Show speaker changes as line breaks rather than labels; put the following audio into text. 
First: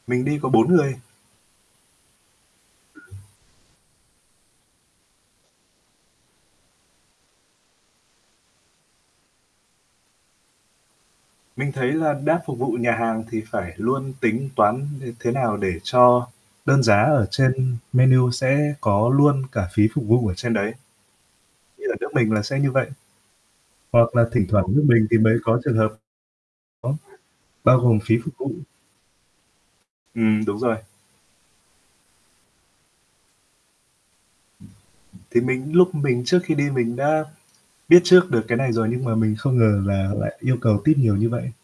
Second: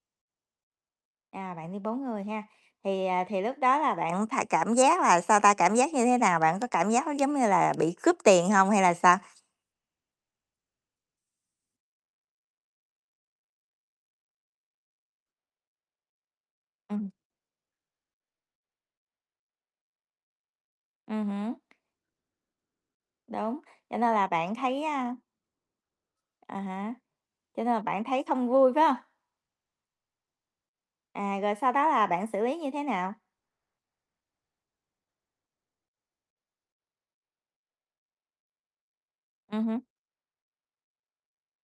Mình đi có 4 người.
À, bạn đi 4 người ha? Thì, à, thì lúc đó là bạn phải cảm giác là, sao ta, cảm giác như thế nào? Bạn có cảm giác nó giống như là bị cướp tiền hông, hay là sao?
Mình thấy là đã phục vụ nhà hàng thì phải luôn tính toán th thế nào để cho đơn giá
Ừm.
ở trên menu sẽ có luôn cả phí phục vụ ở trên đấy.
Ừm hứm.
Như là nước mình là sẽ như vậy,
Đúng, cho nên
hoặc là
là
thỉnh
bạn
thoảng
thấy,
nước mình
a
thì mới có trường hợp
À há. Cho
[unintelligible]
nên
bao
là
gồm
bạn
phí
thấy
phục
không
vụ.
vui, phải hông?
Ừm, đúng rồi.
À, rồi sau đó là bạn xử lý như thế nào?
Thì mình lúc mình trước khi đi mình đã biết trước được cái này rồi, nhưng mà mình không
Ừm hứm.
ngờ là lại yêu cầu tip nhiều như vậy.